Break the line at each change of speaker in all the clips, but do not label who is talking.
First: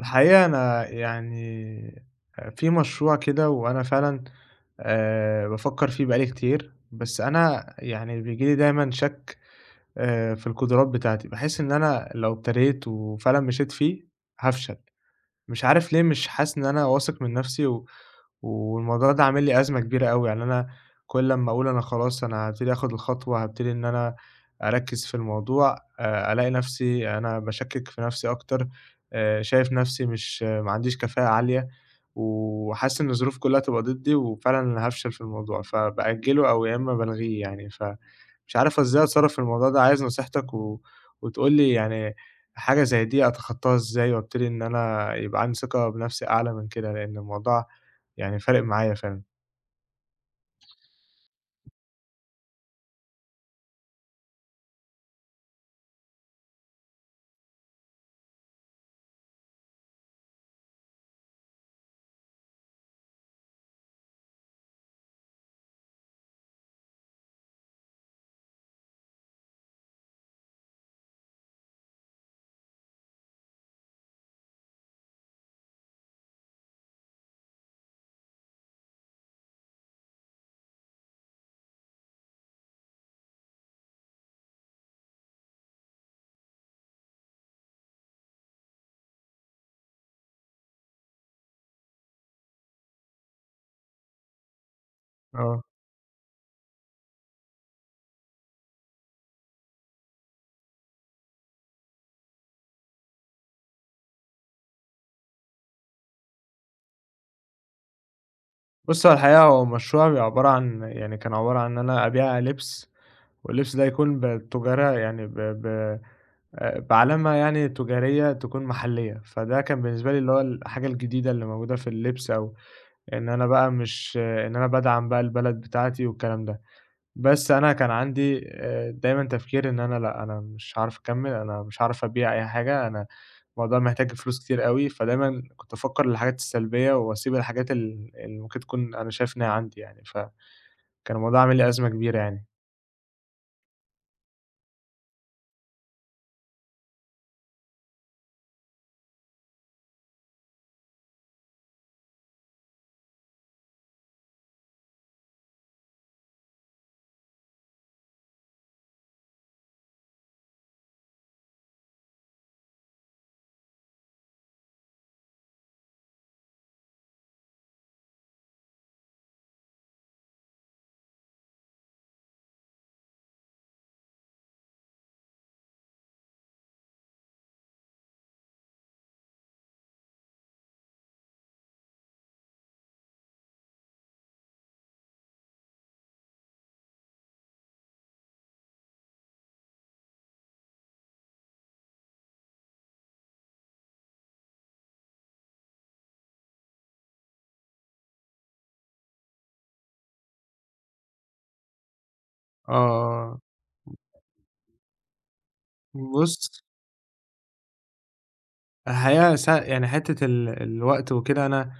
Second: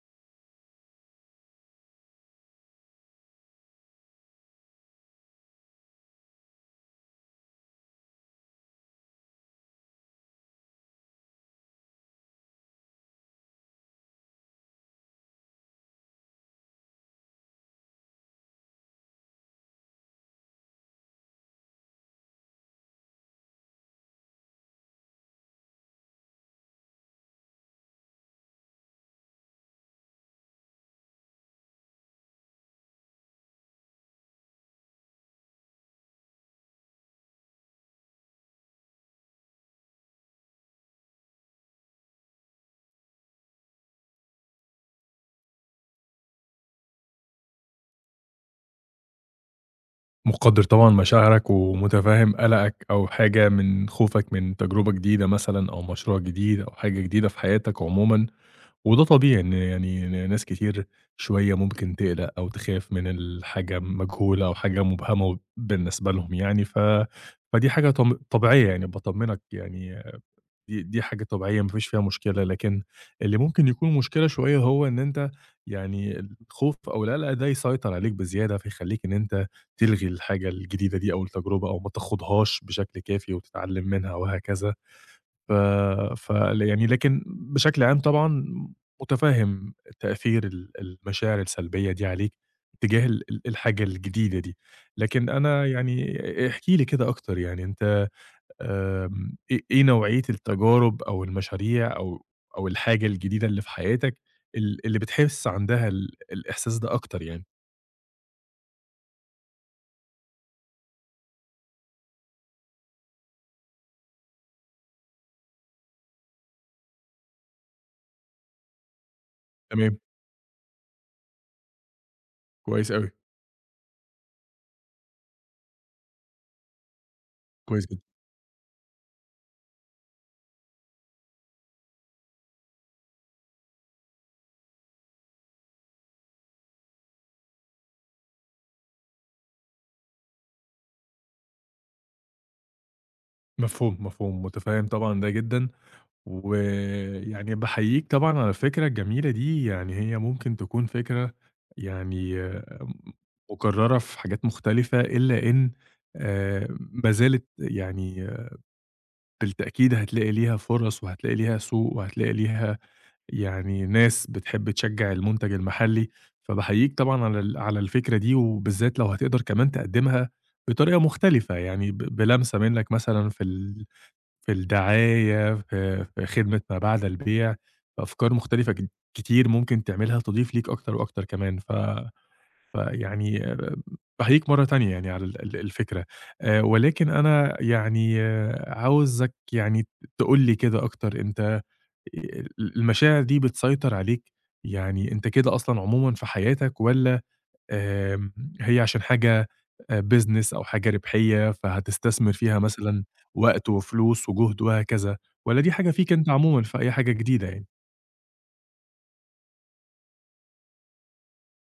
الحقيقة أنا يعني في مشروع كده وأنا فعلًا بافكّر فيه بقى لي كتير، بس أنا يعني بييجي لي دايمًا شَك في القدرات بتاعتي. باحس إن أنا لو ابتديت وفعلًا مشيت فيه هافشل. مش عارف ليه، مش حاسس إن أنا واثق من نفسي. والموضوع ده عامل لي أزمة كبيرة أوي، يعني أنا كل لمّا أقول أنا خلاص أنا هابتدي آخُد الخطوة، هابتدي إن أنا أركّز في الموضوع، ألاقي نفسي أنا باشكِّك في نفسي أكتر، شايف نفسي مش ما عنديش كفاءة عالية، وحاسس إن الظروف كلّها تبقى ضدّي وفعلًا أنا هافشل في الموضوع، فبأجّله أو يا إمّا بالغيه. يعني ف مش عارف إزاي أتصرّف في الموضوع ده، عايز نصيحتك وتقول لي يعني حاجة زي دي أتخطاها إزاي، وأبتدي إن أنا يبقى عندي ثقة بنفسي أعلى من كده، لإن الموضوع يعني فارق معايا فعلًا.
مقدّر طبعًا مشاعرك ومُتفهِّم قلقك أو حاجة من خوفك من تجربة جديدة مثلًا أو مشروع جديد أو حاجة جديدة في حياتك عمومًا، وده طبيعي إن يعني ناس كتير شوية ممكن تقلق أو تخاف من الحاجة مجهولة أو حاجة مُبهمة و بالنسبة لهم يعني، فدي حاجة طبيعية يعني، باطمّنك يعني دي حاجة طبيعية ما فيش فيها مشكلة، لكن اللي ممكن يكون مشكلة شوية هو إن أنت يعني الخوف أو القلق ده يسيطر عليك بزيادة، فيخلّيك إن أنت تلغي الحاجة الجديدة دي أو التجربة أو ما تاخدهاش بشكل كافي وتتعلم منها وهكذا. ف ف يعني لكن بشكل عام طبعًا متفهم تأثير المشاعر السلبية دي عليك تجاه ال ال الحاجة الجديدة دي، لكن
آه.
أنا يعني احكِ لي كده أكتر يعني أنت إيه نوعية التجارب أو المشاريع أو الحاجة الجديدة اللي في حياتك اللي بتحس عندها الإحساس ده أكتر يعني؟
بُص، هو الحقيقة هو مشروعي عبارة عن يعني كان عبارة عن إن أنا أبيع لِبس، واللبس ده يكون بتجارة يعني ب ب بعلامة يعني تجارية تكون محلية. فده كان
تمام،
بالنسبة لي اللي هو الحاجة الجديدة اللي موجودة في اللبس، أو
كويس أوي،
إن أنا بقى مش إن أنا بادعم بقى البلد بتاعتي والكلام ده. بس أنا
كويس
كان
جدًا،
عندي دايمًا تفكير إن أنا لأ، أنا مش هاعرف أكمّل، أنا مش هاعرف أبيع أي حاجة، أنا الموضوع محتاج فلوس كتير أوي، فدايمًا كنت بافكّر للحاجات السلبية وأسيب الحاجات اللي ممكن تكون أنا شايف إنها عندي يعني. فكان الموضوع عامل لي أزمة كبيرة يعني.
مفهوم، مفهوم، متفهّم طبعًا ده جدًا، ويعني باحييك طبعًا على الفكرة الجميلة دي، يعني هي ممكن تكون فكرة يعني م مكررة في حاجات مختلفة، إلا إن ما زالت يعني بالتأكيد هتلاقي ليها فرص وهتلاقي ليها سوق وهتلاقي ليها يعني ناس بتحب تشجّع المنتج المحلي، فباحييك طبعًا على على الفكرة دي، وبالذات لو هتقدر كمان تقدّمها بطريقة مختلفة، يعني بلمسة منّك مثلًا في في الدعاية، في خدمة ما بعد البيع، أفكار مختلفة كتير ممكن تعملها تضيف ليك أكتر وأكتر كمان فيعني باحييك مرّة تانية يعني على ال ال الفكرة، ولكن أنا يعني عاوزك يعني تقول لي كده أكتر أنت المشاعر دي بتسيطر عليك، يعني أنت كده أصلًا عمومًا في حياتك والّا آمم هي عشان حاجة business أو حاجة ربحية فهتستثمر فيها مثلًا
آه،
وقت وفلوس وجهد وهكذا، والّا دي حاجة فيك أنت
بُص،
عمومًا في أي حاجة جديدة يعني؟
الحقيقة يعني حتّة الوقت وكده، أنا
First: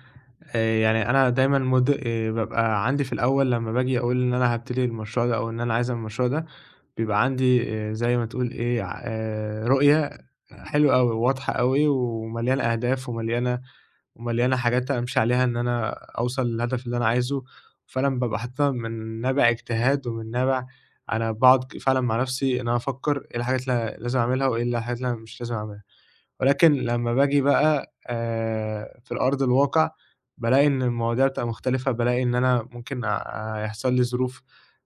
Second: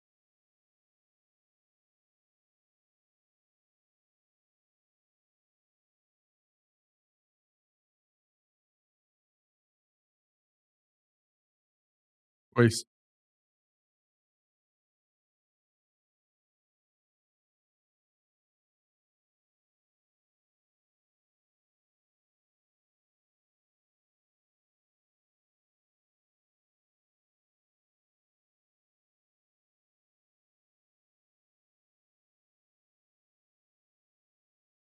يعني أنا دايمًا بابقى عندي في الأول لمّا باجي أقول إن أنا هابتدي المشروع ده، أو إن أنا عايز أعمل المشروع ده، بيبقى عندي زي ما تقول إيه، رؤية حلوة أوي، واضحة أوي، ومليانة
كويس.
أهداف، ومليانة حاجات أمشي عليها إن أنا أوصل للهدف اللي أنا عايزه. فعلًا بابقى حاططها من نابع اجتهاد ومن نابع أنا باقعد فعلًا مع نفسي إن أنا أفكّر إيه الحاجات اللي لازم أعملها وإيه الحاجات اللي أنا مش لازم أعملها. ولكن لمّا باجي بقى في الأرض الواقع، بالاقي إن المواضيع بتبقى مختلفة، بالاقي إن أنا ممكن يحصل لي ظروف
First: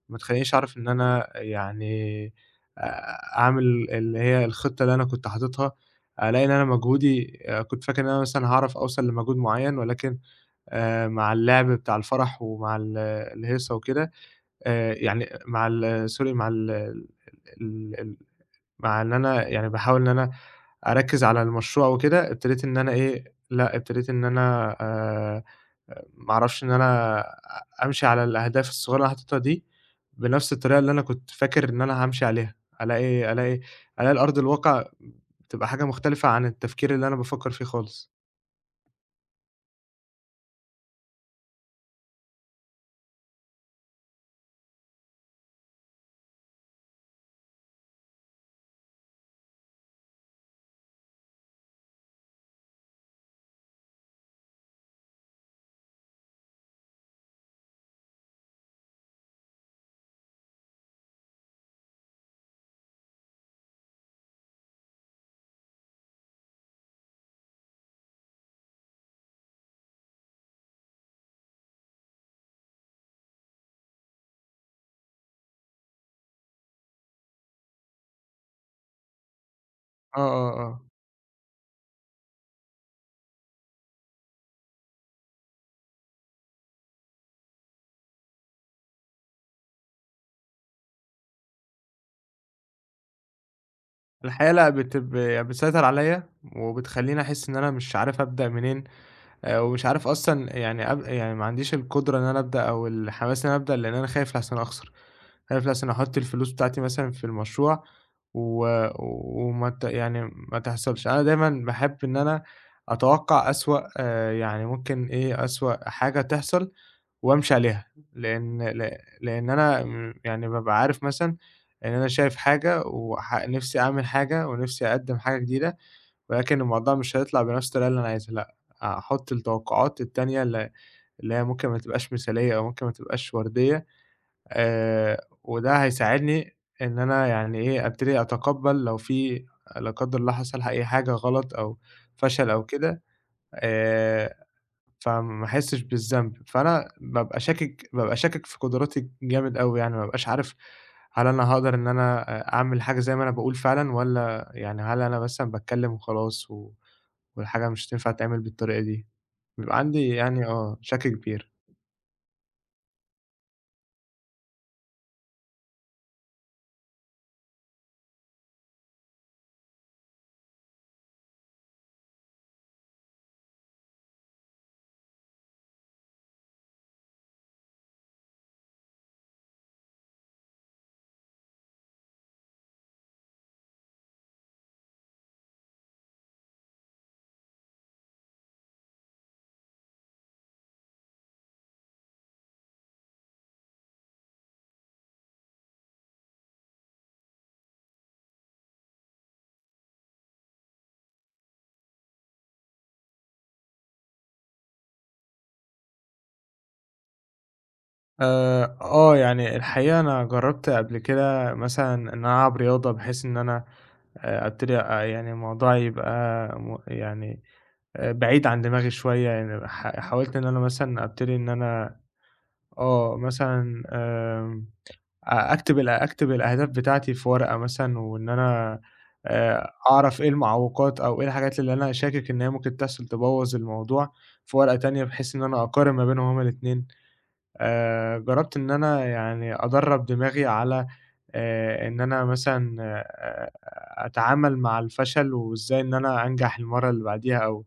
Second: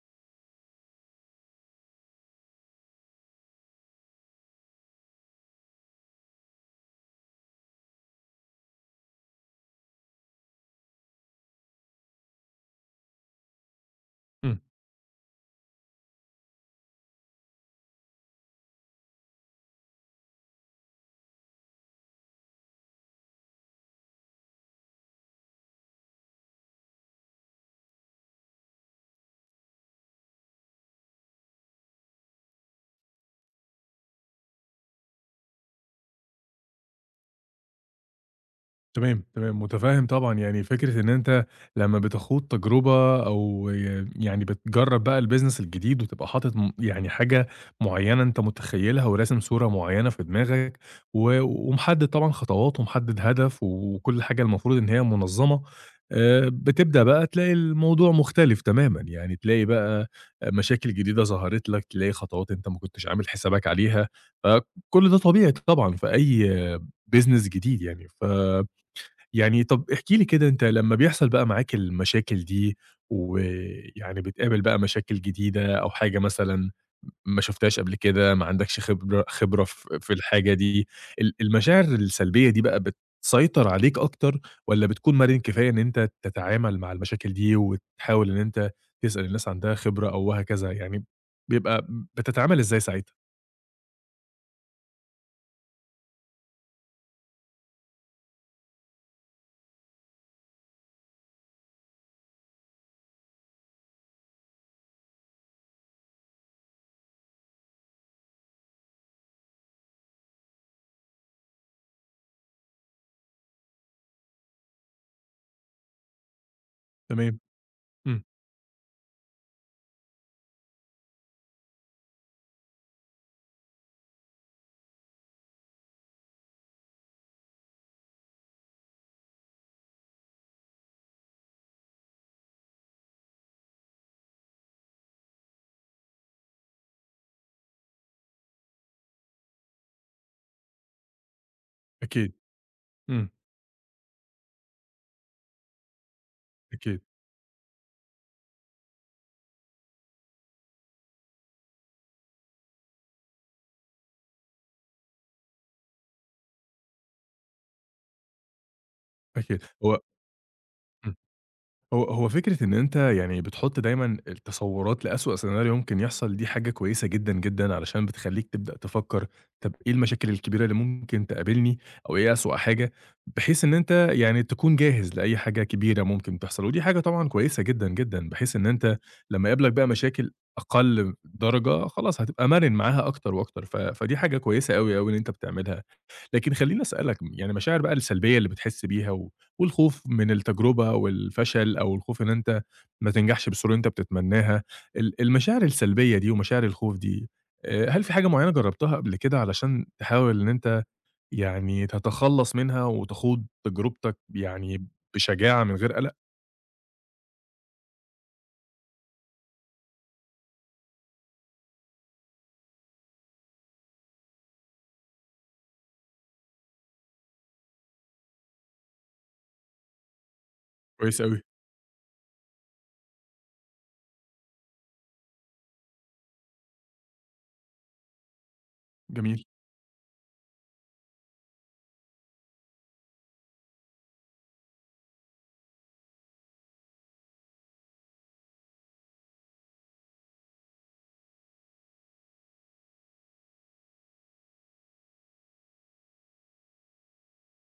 ما تخلّينيش أعرف إن أنا يعني أعمل اللي هي الخطة اللي أنا كنت حاططها. ألاقي إن أنا مجهودي، كنت فاكر إن أنا مثلًا هاعرف أوصل لمجهود معيّن، ولكن مع اللعب بتاع الفرح ومع الهيصة وكده،
إمم.
يعني مع ال sorry مع ال ال ال مع إن أنا يعني باحاول إن أنا أركّز على المشروع وكده، ابتديت إن أنا إيه، لأ، ابتديت إن أنا ما أعرفش إن أنا أمشي على الأهداف الصغيّرة اللي أنا حاططها دي بنفس الطريقة اللي أنا كنت فاكر إن أنا هامشي عليها. ألاقي ألاقي ألاقي الأرض الواقع بتبقى حاجة مختلفة عن التفكير اللي أنا بافكّر فيه خالص.
تمام، تمام، متفهم طبعًا، يعني فكرة إن أنت لمّا بتخوض تجربة أو يعني بتجرّب بقى الbusiness الجديد وتبقى حاطط يعني حاجة معيّنة أنت متخيّلها وراسم صورة معيّنة في دماغك، و ومحدد طبعًا خطوات ومحدد هدف وكل حاجة المفروض إن هي منظمة، بتبدأ بقى تلاقي الموضوع مختلف تمامًا، يعني تلاقي بقى مشاكل جديدة ظهرت لك، تلاقي خطوات أنت ما كنتش عامل حسابك عليها، فكل ده طبيعي طبعًا في أي business جديد يعني، يعني طب احكِ لي كده أنت لمّا بيحصل بقى معاك المشاكل دي، ويعني بتقابل بقى مشاكل جديدة أو حاجة مثلًا ما شُفتهاش قبل كده، ما عندكش خبرة في
آه، آه،
الحاجة
آه.
دي، المشاعر السلبية دي بقى بتسيطر عليك أكتر، والّا بتكون مرن كفاية إن أنت تتعامل مع المشاكل دي، وتحاول إن أنت تسأل الناس عندها خبرة أو وهكذا، يعني بيبقى بتتعامل إزاي ساعتها؟
الحقيقة لأ، بتسيطر عليَّ، وبتخلّيني أحس إن أنا مش عارف أبدأ منين. ومش عارف أصلًا يعني يعني ما عنديش القدرة إن أنا أبدأ، أو الحماس إن أنا أبدأ، لإن أنا خايف لأحسن أخسر، خايف لأحسن أحُط الفلوس بتاعتي مثلًا في المشروع و وما يعني ما تحصلش. أنا دايمًا باحب إن أنا أتوقّع أسوأ يعني ممكن إيه، أسوأ حاجة تحصل
تمام،
وأمشي عليها،
إمم،
لإن ل لإن أنا يعني بابقى عارف مثلًا إن أنا شايف حاجة، نِفْسي أعمل حاجة ونِفْسي أقدّم حاجة جديدة، ولكن الموضوع مش هيطلع بنفس الطريقة اللي أنا عايزها لأ، أحُط التوقعات التانية اللي هي ممكن ما تبقاش مثالية أو ممكن ما تبقاش وردية، وده هيساعدني إن أنا يعني إيه، أبتدي أتقبّل لو لا قدّر الله حصل أي حاجة غلط، أو
أكيد،
فشل أو كده،
إمم،
آآ فما احسش بالذنب. فأنا
أكيد،
بابقى شاكك في قدراتي جامد أوي يعني، ما بابقاش عارف هل أنا هاقدر إن أنا أعمل حاجة زي ما أنا باقول فعلًا، والّا يعني هل أنا مثلًا باتكلم وخلاص والحاجة مش تنفع تتعمل بالطريقة دي.
أكيد،
بيبقى
هو
عندي يعني شَك
إمم.
كبير.
هو هو فكرة إن أنت يعني بتحُط دايمًا التصوُّرات لأسوأ سيناريو ممكن يحصل، دي حاجة كويسة جدًا، جدًا، علشان بتخلّيك تبدأ تفكّر طَب إيه المشاكل الكبيرة اللي ممكن تقابلني أو إيه أسوأ حاجة، بحيث إن أنت يعني تكون جاهز لأي حاجة كبيرة ممكن تحصل، ودي حاجة طبعًا كويسة جدًا، جدًا، بحيث إن أنت لمّا يقابلك بقى مشاكل أقل درجة خلاص هتبقى مرِن معاها أكتر وأكتر، فدي حاجة كويسة أوي، أوي إن أنت بتعملها. لكن خلّيني أسألك يعني المشاعر بقى السلبية اللي بتحس بيها و والخوف من التجربة والفشل أو الخوف إن أنت ما تنجحش بالصورة اللي أنت بتتمناها، المشاعر السلبية دي ومشاعر الخوف دي، هل في حاجة معيّنة جرّبتها قبل كده علشان تحاول إن أنت يعني تتخلّص منها وتخوض تجربتك يعني بشجاعة من غير قلق؟
آه، يعني الحقيقة أنا جرّبت قبل كده مثلًا إن أنا ألعب رياضة، بحيث إن أنا أبتدي يعني الموضوع يبقى يعني بعيد عن دماغي شوية. يعني حاولت إن أنا مثلًا
كويس
أبتدي
أوي،
إن أنا مثلًا، أكتب أكتب الأهداف بتاعتي في ورقة مثلًا، وإن أنا
جميل،
أعرف إيه المعوقات أو إيه الحاجات اللي أنا شاكك إن هي ممكن تحصل تبوّظ الموضوع، في ورقة تانية، بحيث إن أنا أقارن ما بينهم هُم الاتنين. جربت إن أنا يعني أدرّب دماغي على، إن أنا مثلًا أتعامل مع الفشل، وإزاي إن أنا أنجح المرّة اللي بعديها، أو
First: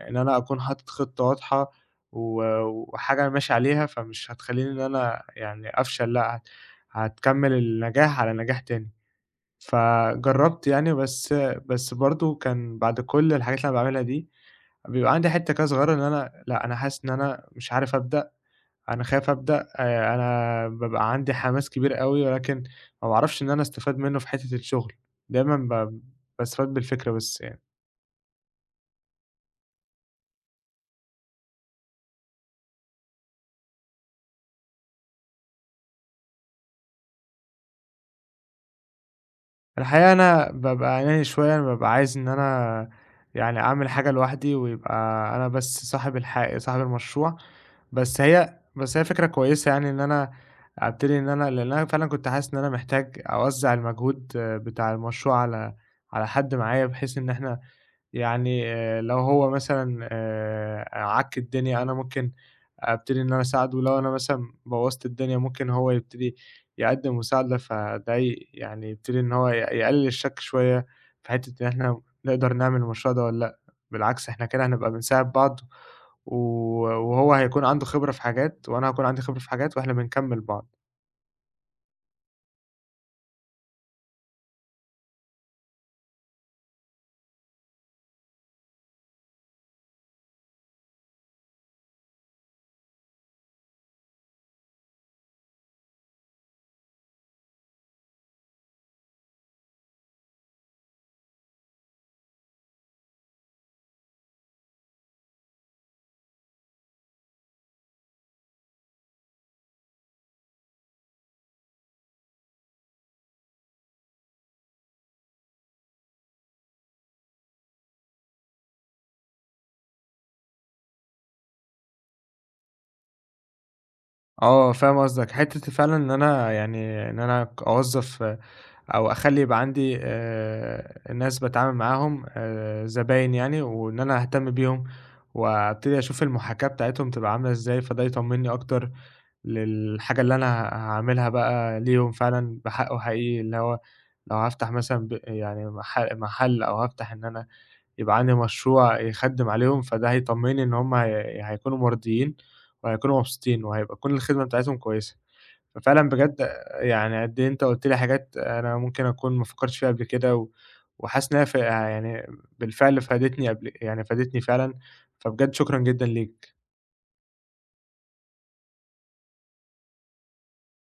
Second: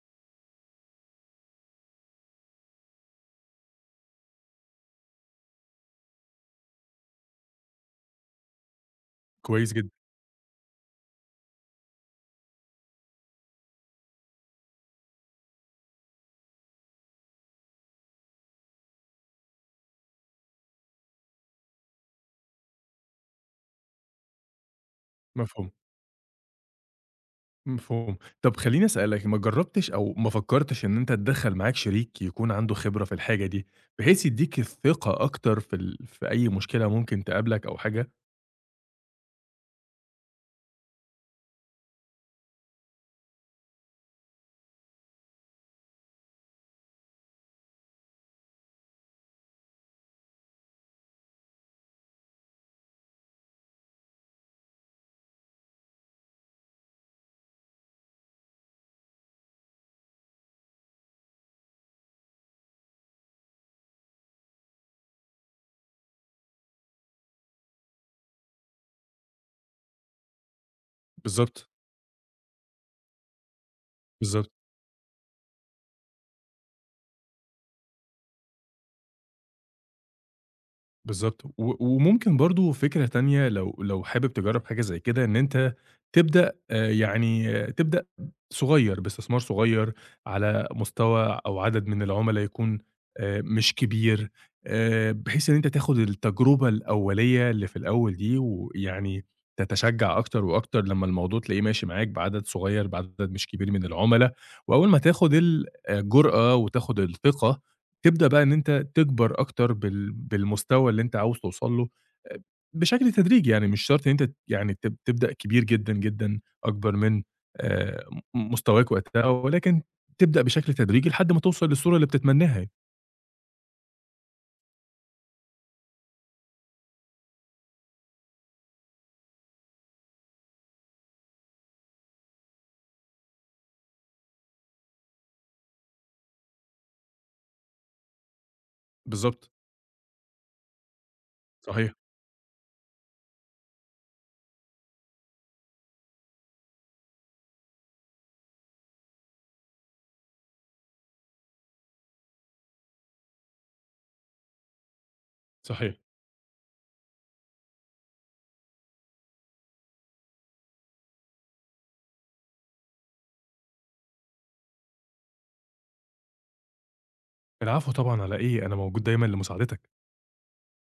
إن أنا أكون حاطط خطة واضحة و وحاجة أنا ماشي عليها، فمش هتخلّيني إن أنا يعني أفشل لأ، هتكمّل النجاح على نجاح تاني.
كويس جدًا،
فجرّبت يعني، بس برضه كان بعد كل الحاجات اللي أنا باعملها دي، بيبقى عندي حتّة كده صغيّرة إن أنا لأ، أنا حاسس إن أنا مش عارف أبدأ، أنا خايف أبدأ. أنا بابقى عندي حماس كبير أوي، ولكن ما باعرفش إن أنا أستفاد منّه في حتّة الشغل. دايمًا
مفهوم.
ب باستفاد بالفكرة بس يعني.
مفهوم. طب خلّيني أسألك، ما جرّبتش أو ما فكّرتش إن أنت تدخّل معاك شريك يكون عنده خبرة في الحاجة دي، بحيث يدّيك الثقة أكتر في في أي مشكلة ممكن تقابلك أو حاجة؟
الحقيقة أنا بابقى أناني شوية، أنا بابقى عايز إن أنا يعني أعمل حاجة لوحدي ويبقى أنا بس صاحب صاحب المشروع. بس هي فكرة كويسة يعني، إن أنا أبتدي إن أنا، لإن أنا فعلًا كنت حاسس إن أنا محتاج أوزّع المجهود بتاع المشروع على حد معايا، بحيث إن إحنا يعني، لو هو مثلًا عَك الدنيا، أنا ممكن أبتدي إن أنا أساعده. ولو أنا مثلًا بوّظت الدنيا، ممكن هو يبتدي يقدّم مساعدة. فده يعني يبتدي إن هو يقلل الشَك شوية في حتّة إن
بالضبط،
إحنا نقدر نعمل المشروع ده والّا لأ. بالعكس، إحنا
بالضبط.
كده هنبقى بنساعد بعض. و وهو هيكون عنده خبرة في حاجات، وأنا هاكون عندي خبرة في حاجات، وإحنا بنكمّل بعض.
بالضبط، و وممكن برضه فكرة تانية لو حابب تجرّب حاجة زي كده، إن أنت تبدأ يعني تبدأ صغير، باستثمار صغير على مستوى أو عدد من العُملا يكون مش كبير، بحيث إن أنت تاخد التجربة الأولية اللي في الأول دي، ويعني تتشجّع أكتر وأكتر لمّا الموضوع تلاقيه ماشي معاك بعدد صغير، بعدد مش كبير من العُملا، وأول ما تاخد الجرأة وتاخد الثقة تبدأ بقى إن أنت تكبر أكتر بالمستوى اللي أنت عاوز توصل له آآ بشكل تدريجي، يعني مش شرط إن أنت يعني تبدأ كبير جدًا، جدًا أكبر من آآ مستواك وقتها، ولكن تبدأ بشكل تدريجي لحد ما توصل للصورة اللي بتتمناها يعني.
آه، فاهم قصدك. حتّة فعلًا إن أنا يعني إن أنا أوظّف، أو أخلّي يبقى عندي ناس باتعامل معاهم زباين يعني، وإن أنا أهتم بيهم، وأبتدي أشوف المحاكاة بتاعتهم تبقى عاملة إزاي، فده يطمّني أكتر
بالضبط،
للحاجة اللي أنا هاعملها بقى
صحيح،
ليهم فعلًا بحقه حقيقي، اللي هو لو هافتح مثلًا يعني محل، أو هافتح إن أنا يبقى عندي مشروع يخدِّم عليهم، فده هيطمّني إن هم هي هيكونوا مرضيين وهيكونوا مبسوطين، وهيبقى تكون الخدمة بتاعتهم كويسة.
صحيح.
ففعلًا بجد، يعني قد إيه أنت قُلت لي حاجات أنا ممكن أكون ما فكّرتش فيها قبل كده، وحاسس إنها يعني بالفعل فادتني، قبل يعني فادتني فعلًا. فبجد شكرًا جدًا ليك.
العفو طبعًا على إيه، أنا موجود دايمًا لمساعدتك.